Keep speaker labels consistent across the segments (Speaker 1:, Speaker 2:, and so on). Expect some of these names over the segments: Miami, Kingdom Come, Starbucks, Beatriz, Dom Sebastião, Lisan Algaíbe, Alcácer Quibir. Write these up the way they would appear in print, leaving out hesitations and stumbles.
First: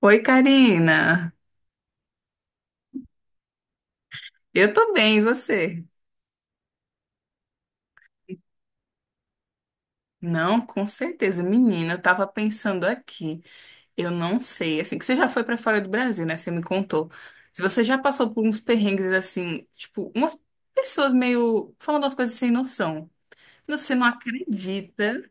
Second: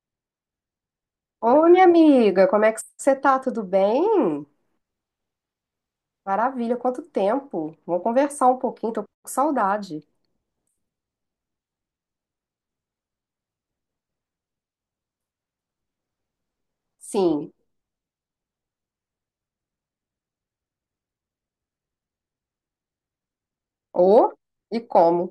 Speaker 1: Oi, Karina.
Speaker 2: Oi, minha amiga, como é que você tá? Tudo bem?
Speaker 1: Eu tô bem, e você?
Speaker 2: Maravilha, quanto tempo. Vamos conversar um pouquinho, tô com saudade.
Speaker 1: Não, com certeza. Menina, eu tava pensando aqui. Eu não sei, assim, que você já foi pra fora do Brasil, né? Você me contou.
Speaker 2: Sim,
Speaker 1: Se você já passou por uns perrengues assim, tipo, umas pessoas meio falando as coisas sem noção. Você não
Speaker 2: ou e
Speaker 1: acredita
Speaker 2: como?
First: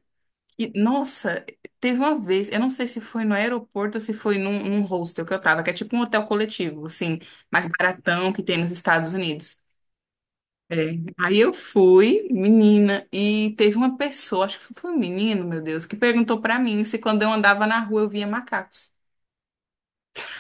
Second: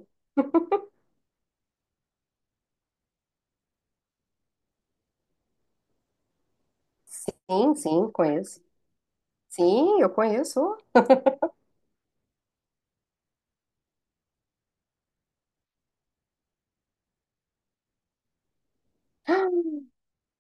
Speaker 1: que, nossa, teve uma vez, eu não sei se foi no aeroporto ou se foi num hostel que eu tava, que é tipo um hotel coletivo, assim, mais
Speaker 2: Sim, sim,
Speaker 1: baratão que tem
Speaker 2: conheço.
Speaker 1: nos Estados Unidos.
Speaker 2: Sim, eu conheço.
Speaker 1: É, aí eu fui, menina, e teve uma pessoa, acho que foi um menino, meu Deus, que perguntou pra mim se quando eu andava na rua eu via macacos.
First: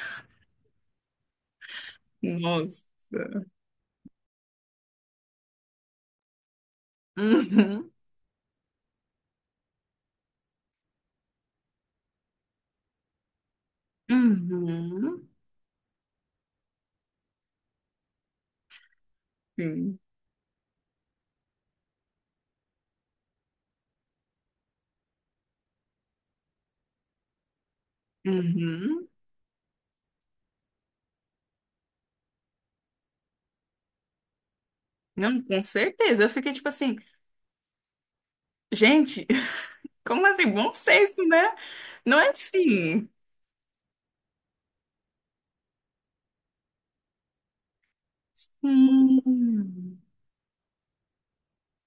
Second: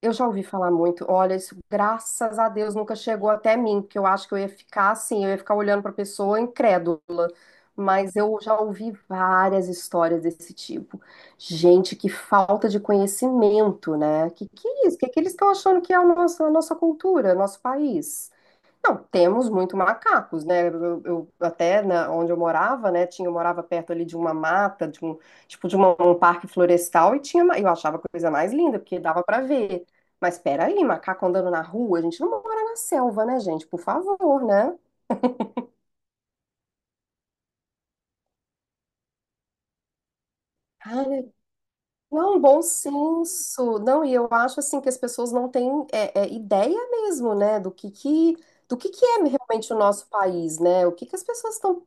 Speaker 2: Eu já ouvi falar muito. Olha, isso, graças a Deus,
Speaker 1: Nossa.
Speaker 2: nunca chegou até mim, porque eu acho que eu ia ficar assim, eu ia ficar olhando para a pessoa incrédula.
Speaker 1: Uhum,
Speaker 2: Mas eu já ouvi várias histórias desse tipo. Gente, que falta de conhecimento, né? Que é isso? O que que
Speaker 1: uhum,
Speaker 2: eles estão achando que é a nossa cultura, nosso país? Não, temos muito
Speaker 1: sim.
Speaker 2: macacos, né? Até na, onde eu morava, né? Tinha, eu morava perto ali de uma mata, de um tipo de um parque florestal e tinha, eu achava a coisa mais linda porque
Speaker 1: Uhum.
Speaker 2: dava pra ver. Mas espera aí, macaco andando na rua, a gente não mora na selva, né, gente? Por favor, né?
Speaker 1: Não, com certeza. Eu fiquei tipo assim, gente, como assim? Bom senso,
Speaker 2: Ai,
Speaker 1: né? Não é
Speaker 2: não, bom
Speaker 1: assim.
Speaker 2: senso. Não, e eu acho assim que as pessoas não têm ideia mesmo, né, do que é realmente o
Speaker 1: Hum,
Speaker 2: nosso país, né? O que que as pessoas estão.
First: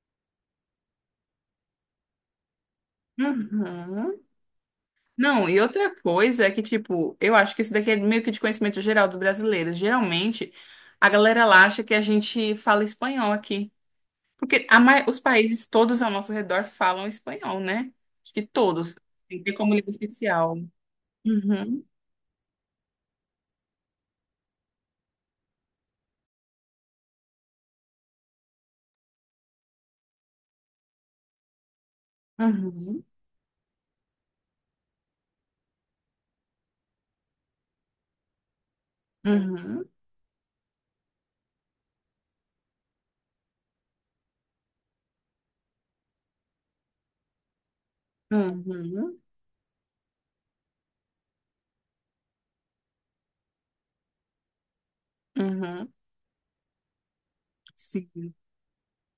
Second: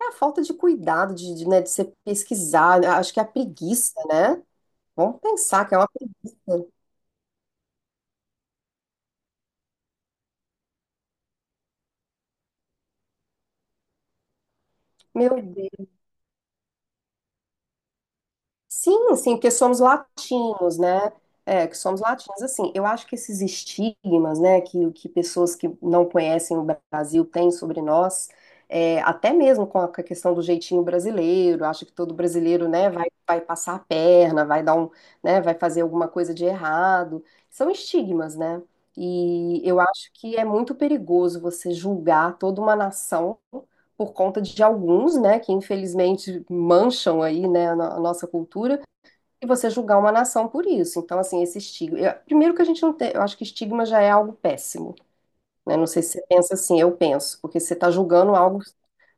Speaker 2: É a falta de cuidado, de, né, de você pesquisar, acho que é a preguiça,
Speaker 1: uhum.
Speaker 2: né? Vamos
Speaker 1: Não, e
Speaker 2: pensar que é uma.
Speaker 1: outra coisa é que, tipo, eu acho que isso daqui é meio que de conhecimento geral dos brasileiros. Geralmente, a galera lá acha que a gente fala espanhol aqui. Porque os
Speaker 2: Meu.
Speaker 1: países todos ao nosso redor falam espanhol, né? Acho que todos.
Speaker 2: Sim, sim,
Speaker 1: Tem que
Speaker 2: porque
Speaker 1: ter como
Speaker 2: somos
Speaker 1: língua oficial.
Speaker 2: latinos, né? É, que
Speaker 1: Uhum,
Speaker 2: somos latinos. Assim, eu acho que esses estigmas, né, que pessoas que não conhecem o Brasil têm sobre nós, é, até mesmo com a questão do jeitinho brasileiro, acha que todo brasileiro, né,
Speaker 1: uhum,
Speaker 2: vai passar a perna, vai dar um, né, vai fazer alguma coisa de errado. São estigmas, né? E eu
Speaker 1: uhum,
Speaker 2: acho que é muito perigoso você julgar toda uma nação por conta de alguns, né, que infelizmente mancham aí, né, a no- a nossa cultura,
Speaker 1: uhum,
Speaker 2: e você julgar uma nação por isso. Então, assim, esse estigma. Primeiro que a gente não tem, eu acho que estigma já é algo péssimo, né? Não
Speaker 1: uhum.
Speaker 2: sei se você pensa assim, eu penso, porque você está
Speaker 1: Sim,
Speaker 2: julgando algo,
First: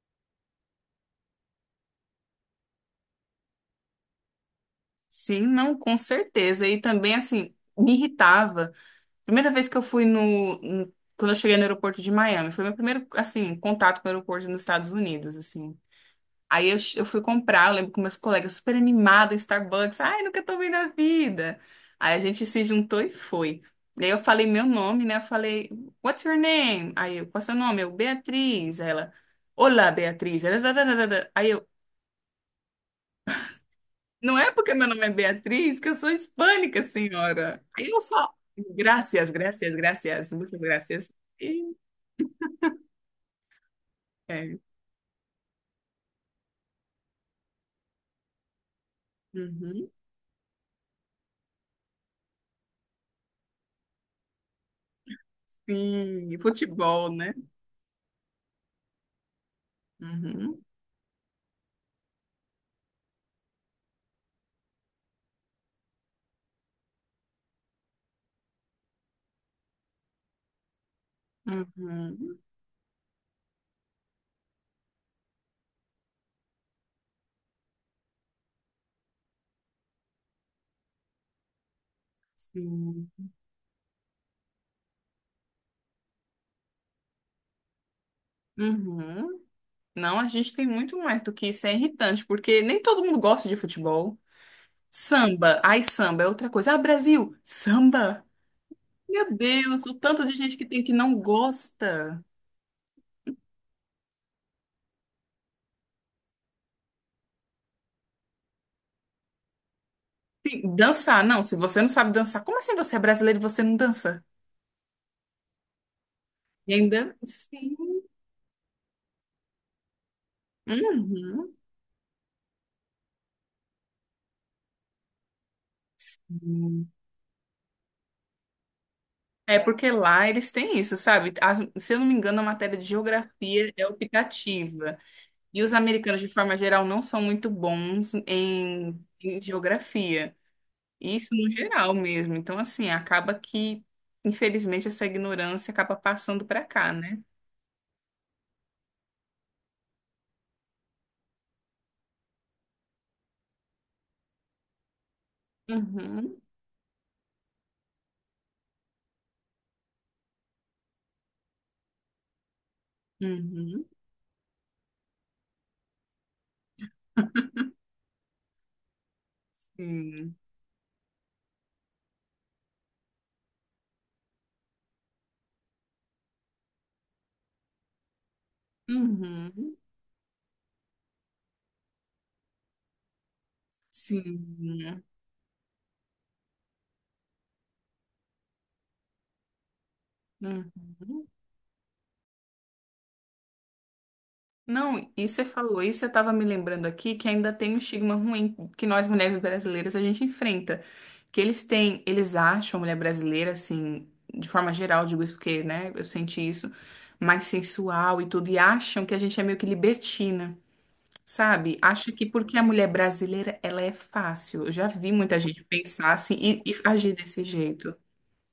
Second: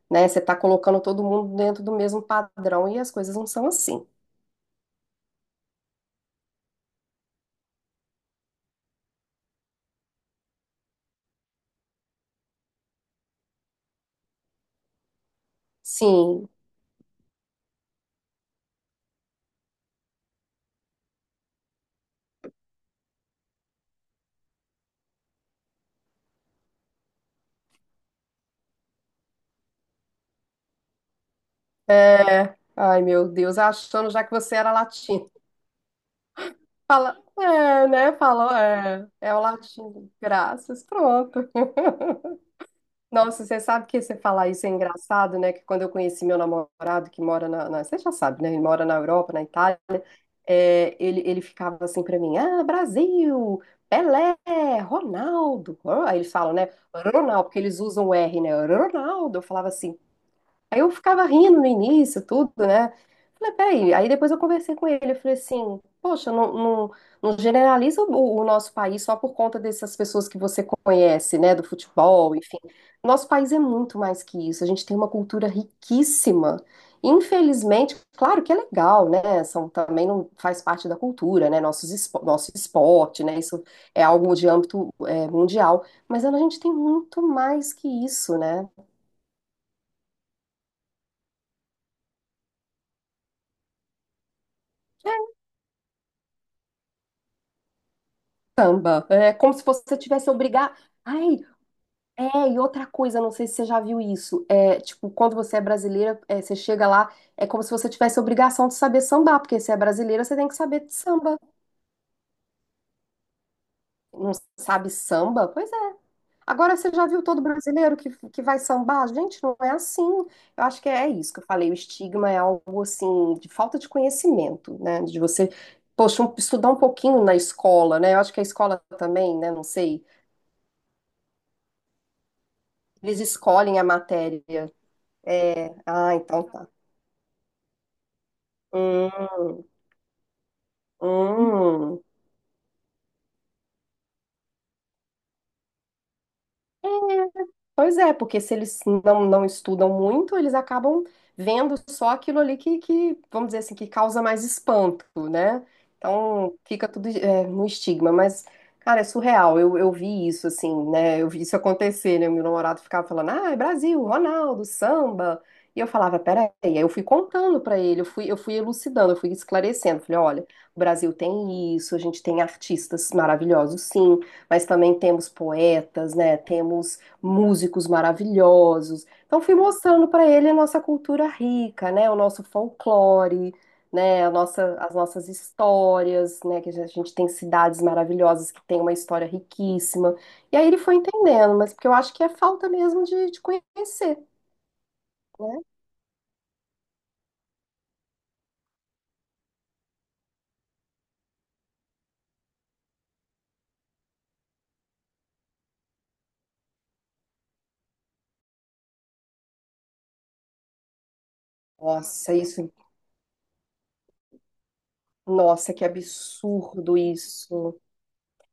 Speaker 2: né, você está colocando todo mundo dentro do mesmo padrão e as coisas não são assim.
Speaker 1: sim, não, com certeza. E também, assim, me irritava. Primeira vez que eu fui quando eu cheguei no aeroporto de Miami, foi meu primeiro, assim, contato com o aeroporto nos Estados Unidos, assim.
Speaker 2: Sim,
Speaker 1: Aí eu fui comprar, eu lembro que meus colegas super animados, Starbucks, ai, nunca tomei na vida. Aí a gente se juntou e foi. E aí eu falei meu nome, né? Eu falei, what's your name? Aí eu, qual é seu nome? Eu, Beatriz. Aí ela, olá, Beatriz. Aí eu,
Speaker 2: é. Ai, meu Deus, achando já que
Speaker 1: não é
Speaker 2: você era
Speaker 1: porque meu nome é
Speaker 2: latino.
Speaker 1: Beatriz que eu sou hispânica,
Speaker 2: Fala,
Speaker 1: senhora.
Speaker 2: é,
Speaker 1: Aí eu
Speaker 2: né?
Speaker 1: só,
Speaker 2: Falou, é,
Speaker 1: graças,
Speaker 2: é o
Speaker 1: graças,
Speaker 2: latino.
Speaker 1: graças, muitas
Speaker 2: Graças,
Speaker 1: graças.
Speaker 2: pronto. Nossa, você sabe que você falar
Speaker 1: É.
Speaker 2: isso é engraçado, né? Que quando eu conheci meu namorado que mora você já sabe, né? Ele mora na Europa, na Itália.
Speaker 1: Uhum.
Speaker 2: É, ele ficava assim pra mim, ah, Brasil, Pelé, Ronaldo. Ro-" Aí eles
Speaker 1: Sim,
Speaker 2: falam, né?
Speaker 1: futebol, né?
Speaker 2: Ronaldo, porque eles usam o R, né? Ronaldo. Eu falava assim,
Speaker 1: Uhum.
Speaker 2: aí eu ficava rindo no início, tudo, né? Falei, peraí. Aí depois eu conversei com ele. Eu falei assim: Poxa, não generaliza o nosso país só por conta dessas pessoas que você conhece, né? Do futebol,
Speaker 1: Uhum.
Speaker 2: enfim. Nosso país é muito mais que isso. A gente tem uma cultura riquíssima. Infelizmente, claro que é legal, né? São, também não faz parte da cultura, né? Nossos, nosso
Speaker 1: Sim.
Speaker 2: esporte, né? Isso é algo de âmbito, é, mundial. Mas a gente tem muito mais que isso, né?
Speaker 1: Uhum. Não, a gente tem muito mais do que isso. É irritante, porque nem todo mundo gosta de futebol. Samba, ai, samba é outra coisa. Ah, Brasil, samba.
Speaker 2: Samba. É
Speaker 1: Meu
Speaker 2: como se
Speaker 1: Deus, o
Speaker 2: você
Speaker 1: tanto
Speaker 2: tivesse
Speaker 1: de gente que
Speaker 2: obrigar.
Speaker 1: tem que não
Speaker 2: Ai,
Speaker 1: gosta.
Speaker 2: é, e outra coisa, não sei se você já viu isso. É, tipo, quando você é brasileira, é, você chega lá, é como se você tivesse obrigação de saber sambar, porque se é brasileira, você tem que
Speaker 1: Sim,
Speaker 2: saber de
Speaker 1: dançar,
Speaker 2: samba.
Speaker 1: não. Se você não sabe dançar, como assim você é brasileiro e você não dança?
Speaker 2: Não sabe samba? Pois é.
Speaker 1: E
Speaker 2: Agora você já
Speaker 1: ainda?
Speaker 2: viu todo
Speaker 1: Sim.
Speaker 2: brasileiro que vai sambar? Gente, não é assim. Eu acho que é isso que eu
Speaker 1: Uhum.
Speaker 2: falei. O estigma é algo assim de falta de conhecimento, né? De você, poxa, estudar um
Speaker 1: Sim.
Speaker 2: pouquinho na escola, né? Eu acho que a escola também, né?
Speaker 1: É
Speaker 2: Não
Speaker 1: porque
Speaker 2: sei.
Speaker 1: lá eles têm isso, sabe? Se eu não me engano, a matéria de
Speaker 2: Eles
Speaker 1: geografia
Speaker 2: escolhem a
Speaker 1: é
Speaker 2: matéria.
Speaker 1: optativa. E
Speaker 2: É.
Speaker 1: os
Speaker 2: Ah,
Speaker 1: americanos, de
Speaker 2: então
Speaker 1: forma
Speaker 2: tá.
Speaker 1: geral, não são muito bons em
Speaker 2: Hum,
Speaker 1: geografia. Isso no geral
Speaker 2: hum.
Speaker 1: mesmo. Então, assim, acaba que, infelizmente, essa ignorância acaba passando para cá, né?
Speaker 2: Pois é, porque se eles não estudam muito, eles acabam vendo só aquilo ali vamos dizer assim, que causa mais espanto, né?
Speaker 1: Uhum,
Speaker 2: Então fica tudo é, no estigma, mas, cara, é surreal. Eu vi isso, assim, né? Eu vi isso acontecer, né? Meu namorado ficava falando, ah, é
Speaker 1: uhum,
Speaker 2: Brasil, Ronaldo, samba. E eu falava, peraí. Aí eu fui contando pra ele, eu fui elucidando, eu fui esclarecendo. Falei,
Speaker 1: sim.
Speaker 2: olha, o Brasil tem isso, a gente tem artistas maravilhosos, sim, mas também temos poetas, né? Temos músicos maravilhosos. Então fui
Speaker 1: Uhum,
Speaker 2: mostrando para ele a nossa cultura rica, né, o nosso folclore, né, as
Speaker 1: sim.
Speaker 2: nossas histórias, né, que a gente tem cidades maravilhosas que tem uma história riquíssima. E aí ele foi
Speaker 1: Uhum.
Speaker 2: entendendo, mas porque eu acho que é falta mesmo de conhecer,
Speaker 1: Não, e você
Speaker 2: né?
Speaker 1: falou isso, eu estava me lembrando aqui que ainda tem um estigma ruim que nós mulheres brasileiras a gente enfrenta. Que eles têm, eles acham a mulher brasileira, assim, de forma geral, digo isso porque, né, eu senti isso, mais sensual e tudo, e acham que a gente é meio que libertina, sabe? Acha que
Speaker 2: Nossa,
Speaker 1: porque
Speaker 2: isso,
Speaker 1: a mulher brasileira, ela é fácil. Eu já vi muita gente
Speaker 2: nossa, que
Speaker 1: pensar assim e
Speaker 2: absurdo
Speaker 1: agir desse
Speaker 2: isso.
Speaker 1: jeito.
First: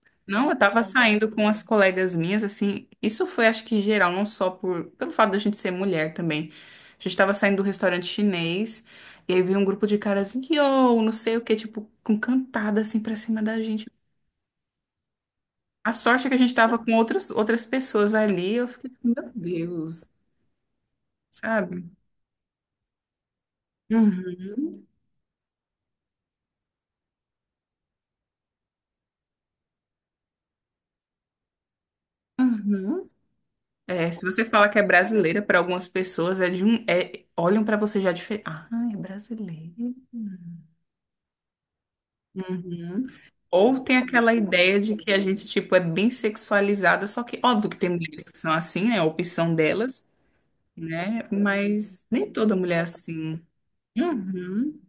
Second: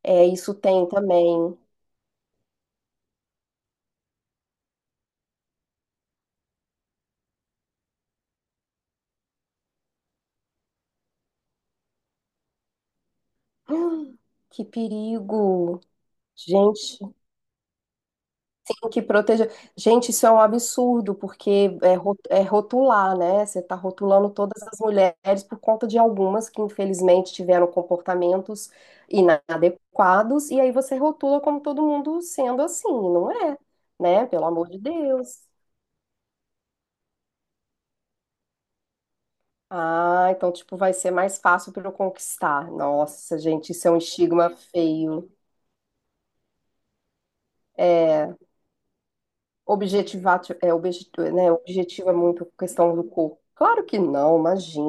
Speaker 2: É,
Speaker 1: Não,
Speaker 2: isso
Speaker 1: eu tava
Speaker 2: tem
Speaker 1: saindo com
Speaker 2: também.
Speaker 1: as colegas minhas, assim, isso foi acho que geral, não só pelo fato da gente ser mulher também. A gente tava saindo do restaurante chinês, e aí veio um grupo de caras, yo, não sei o que, tipo, com cantada assim pra cima da gente.
Speaker 2: Que perigo.
Speaker 1: A sorte é que a gente tava com
Speaker 2: Gente,
Speaker 1: outras pessoas ali, eu fiquei,
Speaker 2: que
Speaker 1: tipo, meu
Speaker 2: proteger. Gente,
Speaker 1: Deus,
Speaker 2: isso é um absurdo, porque
Speaker 1: sabe?
Speaker 2: é, é rotular, né? Você está rotulando
Speaker 1: Uhum,
Speaker 2: todas as mulheres por conta de algumas que, infelizmente, tiveram comportamentos inadequados, e aí você rotula como todo mundo sendo assim,
Speaker 1: uhum.
Speaker 2: não é,
Speaker 1: É, se
Speaker 2: né?
Speaker 1: você
Speaker 2: Pelo
Speaker 1: fala
Speaker 2: amor
Speaker 1: que
Speaker 2: de
Speaker 1: é brasileira,
Speaker 2: Deus.
Speaker 1: pra algumas pessoas é de um, é, olham pra você já diferente. Ah, é brasileira.
Speaker 2: Ah, então, tipo, vai ser mais fácil para eu conquistar.
Speaker 1: Uhum.
Speaker 2: Nossa, gente,
Speaker 1: Ou
Speaker 2: isso é
Speaker 1: tem
Speaker 2: um
Speaker 1: aquela
Speaker 2: estigma
Speaker 1: ideia de que a
Speaker 2: feio.
Speaker 1: gente, tipo, é bem sexualizada, só que óbvio que tem mulheres
Speaker 2: É.
Speaker 1: que são assim, né? A opção delas,
Speaker 2: Objetivar, é,
Speaker 1: né?
Speaker 2: objetivo, né?
Speaker 1: Mas
Speaker 2: Objetivo é
Speaker 1: nem
Speaker 2: muito
Speaker 1: toda mulher é
Speaker 2: questão do corpo.
Speaker 1: assim.
Speaker 2: Claro que não,
Speaker 1: Uhum,
Speaker 2: imagina.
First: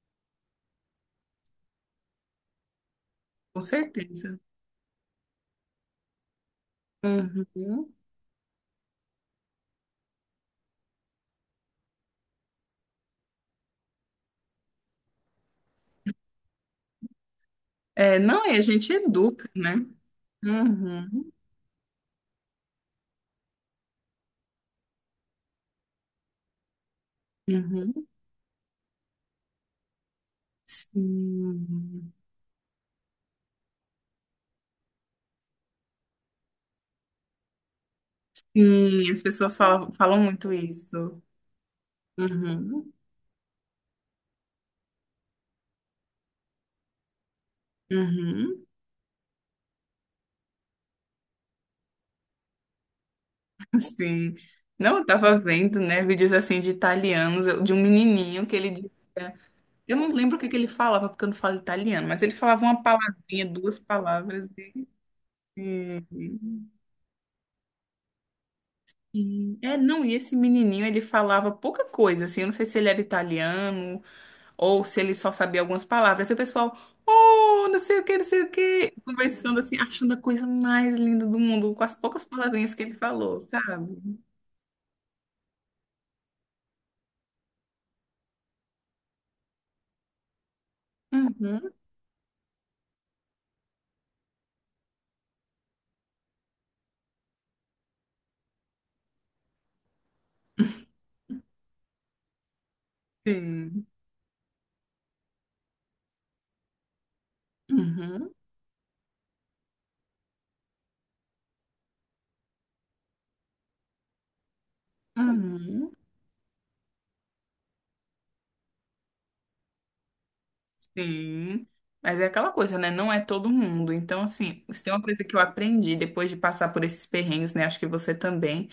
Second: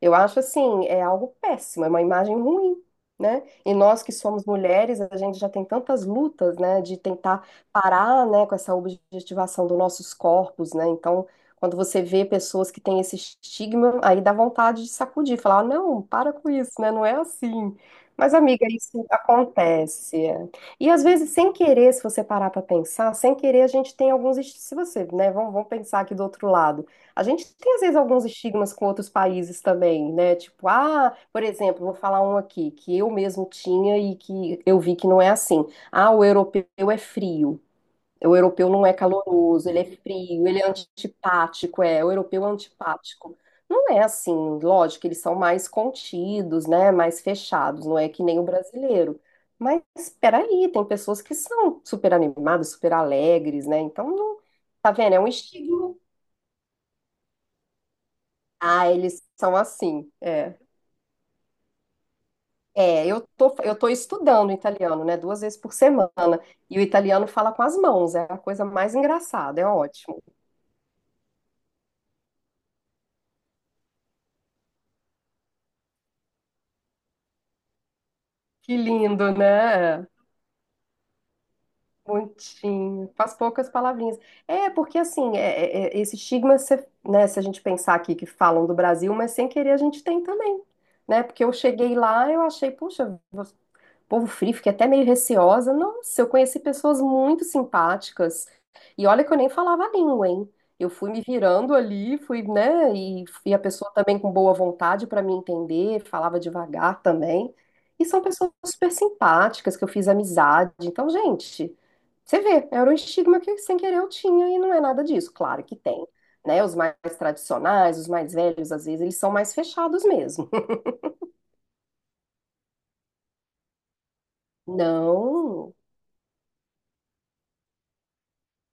Speaker 2: Eu acho assim, é algo péssimo, é uma imagem ruim, né?
Speaker 1: com
Speaker 2: E nós que
Speaker 1: certeza.
Speaker 2: somos mulheres, a gente já tem tantas lutas, né, de tentar
Speaker 1: Uhum.
Speaker 2: parar, né, com essa objetivação dos nossos corpos, né? Então, quando você vê pessoas que têm esse estigma, aí dá vontade de sacudir, falar, "Ah, não, para com isso, né? Não é assim.
Speaker 1: É,
Speaker 2: Mas,
Speaker 1: não, e a
Speaker 2: amiga,
Speaker 1: gente
Speaker 2: isso
Speaker 1: educa, né?
Speaker 2: acontece. É. E às
Speaker 1: Uhum,
Speaker 2: vezes, sem querer, se você parar para pensar, sem querer, a gente tem alguns. Se você, né, vamos pensar aqui do outro lado. A gente tem, às vezes,
Speaker 1: uhum.
Speaker 2: alguns estigmas com outros países também, né? Tipo, ah, por exemplo, vou
Speaker 1: Sim.
Speaker 2: falar um aqui, que eu mesmo tinha e que eu vi que não é assim. Ah, o europeu é frio. O europeu não é
Speaker 1: Sim, as pessoas
Speaker 2: caloroso, ele é
Speaker 1: falam
Speaker 2: frio,
Speaker 1: muito
Speaker 2: ele é
Speaker 1: isso.
Speaker 2: antipático, é, o europeu é
Speaker 1: Uhum,
Speaker 2: antipático. Não é assim, lógico, eles são mais contidos, né, mais fechados, não é que nem o
Speaker 1: uhum.
Speaker 2: brasileiro. Mas espera aí, tem pessoas que são super animadas, super alegres, né? Então,
Speaker 1: Sim.
Speaker 2: tá
Speaker 1: Não, eu
Speaker 2: vendo? É um
Speaker 1: tava vendo,
Speaker 2: estigma.
Speaker 1: né, vídeos assim de italianos, de um menininho que ele
Speaker 2: Ah,
Speaker 1: dizia.
Speaker 2: eles são
Speaker 1: Eu
Speaker 2: assim,
Speaker 1: não lembro o que que
Speaker 2: é.
Speaker 1: ele falava, porque eu não falo italiano, mas ele falava uma
Speaker 2: É, eu
Speaker 1: palavrinha,
Speaker 2: tô,
Speaker 1: duas
Speaker 2: eu tô
Speaker 1: palavras.
Speaker 2: estudando italiano, né, duas vezes por
Speaker 1: E,
Speaker 2: semana,
Speaker 1: e-
Speaker 2: e o italiano fala com as mãos, é a coisa mais
Speaker 1: e-
Speaker 2: engraçada, é
Speaker 1: é, não, e
Speaker 2: ótimo.
Speaker 1: esse menininho, ele falava pouca coisa, assim, eu não sei se ele era italiano ou se ele só sabia algumas palavras. E o pessoal, oh, não sei o que, não sei o
Speaker 2: Que
Speaker 1: que,
Speaker 2: lindo,
Speaker 1: conversando assim,
Speaker 2: né?
Speaker 1: achando a coisa mais linda do mundo, com as poucas palavrinhas que ele
Speaker 2: Muitinho, faz
Speaker 1: falou,
Speaker 2: poucas palavrinhas.
Speaker 1: sabe?
Speaker 2: É, porque assim, esse estigma, se, né, se a gente pensar aqui que falam do Brasil, mas sem querer a gente tem também, né? Porque eu
Speaker 1: Uhum,
Speaker 2: cheguei lá, eu achei, puxa, povo frio, fiquei até meio receosa. Nossa, eu conheci pessoas muito simpáticas. E olha que eu nem falava a língua, hein? Eu fui me virando ali, fui, né? E a
Speaker 1: sim.
Speaker 2: pessoa também com boa vontade para me entender, falava devagar também. E são
Speaker 1: Uhum,
Speaker 2: pessoas super simpáticas que eu fiz amizade. Então, gente, você vê, era um estigma que sem querer eu tinha e não é nada disso. Claro que
Speaker 1: uhum.
Speaker 2: tem, né? Os mais tradicionais, os mais velhos, às vezes, eles são mais fechados mesmo.
Speaker 1: Sim, mas é aquela coisa, né? Não é todo mundo. Então, assim, se tem uma coisa que eu
Speaker 2: Não,
Speaker 1: aprendi depois de passar por esses perrengues, né? Acho que você também,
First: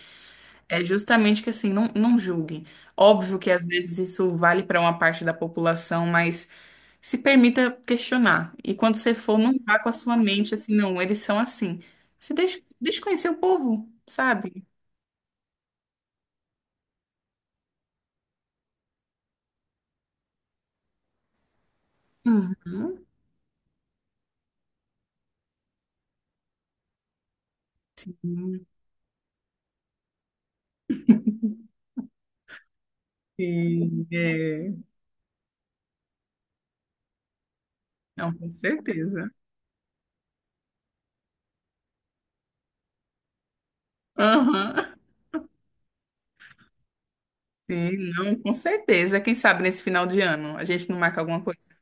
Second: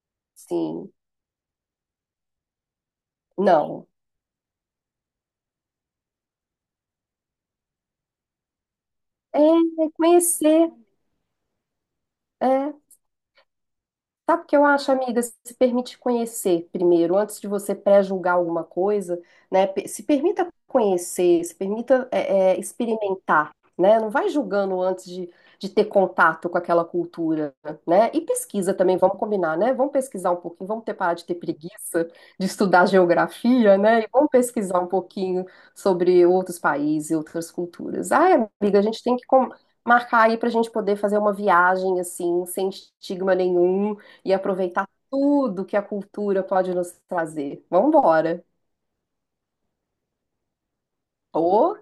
Speaker 1: é
Speaker 2: sim,
Speaker 1: justamente que, assim, não, não julguem. Óbvio que às
Speaker 2: não.
Speaker 1: vezes isso vale para uma parte da população, mas se permita questionar. E quando você for,
Speaker 2: É,
Speaker 1: não vá com
Speaker 2: é
Speaker 1: a sua mente
Speaker 2: conhecer,
Speaker 1: assim, não, eles são assim. Você deixa,
Speaker 2: é.
Speaker 1: deixa conhecer o povo,
Speaker 2: Sabe o que eu
Speaker 1: sabe?
Speaker 2: acho, amiga? Se permite conhecer primeiro, antes de você pré-julgar alguma coisa, né? Se permita conhecer, se permita
Speaker 1: Uhum.
Speaker 2: experimentar, né? Não vai julgando antes de ter contato com aquela cultura, né? E pesquisa também, vamos combinar, né? Vamos pesquisar um pouquinho, vamos ter parar de ter preguiça de estudar geografia, né?
Speaker 1: Sim,
Speaker 2: E vamos
Speaker 1: é.
Speaker 2: pesquisar um pouquinho sobre outros países, e outras culturas.
Speaker 1: Não,
Speaker 2: Ai,
Speaker 1: com
Speaker 2: amiga, a gente tem que
Speaker 1: certeza.
Speaker 2: marcar aí para a gente poder fazer uma viagem assim, sem estigma nenhum e aproveitar
Speaker 1: Aham.
Speaker 2: tudo que a cultura pode nos trazer.
Speaker 1: Sim, não,
Speaker 2: Vambora.
Speaker 1: com certeza. Quem sabe nesse final de ano a gente não marca alguma coisa.
Speaker 2: Ô,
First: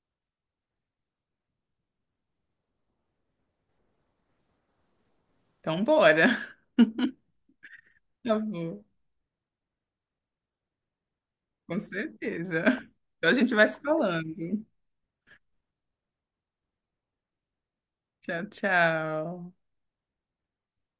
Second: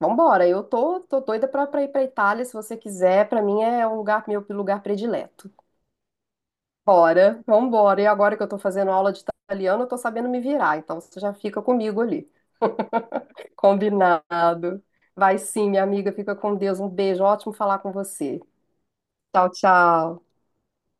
Speaker 2: vambora. Eu tô doida pra ir pra Itália, se você quiser. Pra mim é um lugar, meu lugar predileto.
Speaker 1: Então, bora.
Speaker 2: Bora, vambora. E agora
Speaker 1: Tá
Speaker 2: que eu tô
Speaker 1: bom,
Speaker 2: fazendo aula de italiano, eu tô sabendo me virar. Então você já fica
Speaker 1: com
Speaker 2: comigo ali.
Speaker 1: certeza. Então a gente vai se falando.
Speaker 2: Combinado. Vai sim, minha amiga. Fica com Deus. Um beijo. Ótimo falar com você.
Speaker 1: Tchau,
Speaker 2: Tchau,
Speaker 1: tchau.
Speaker 2: tchau.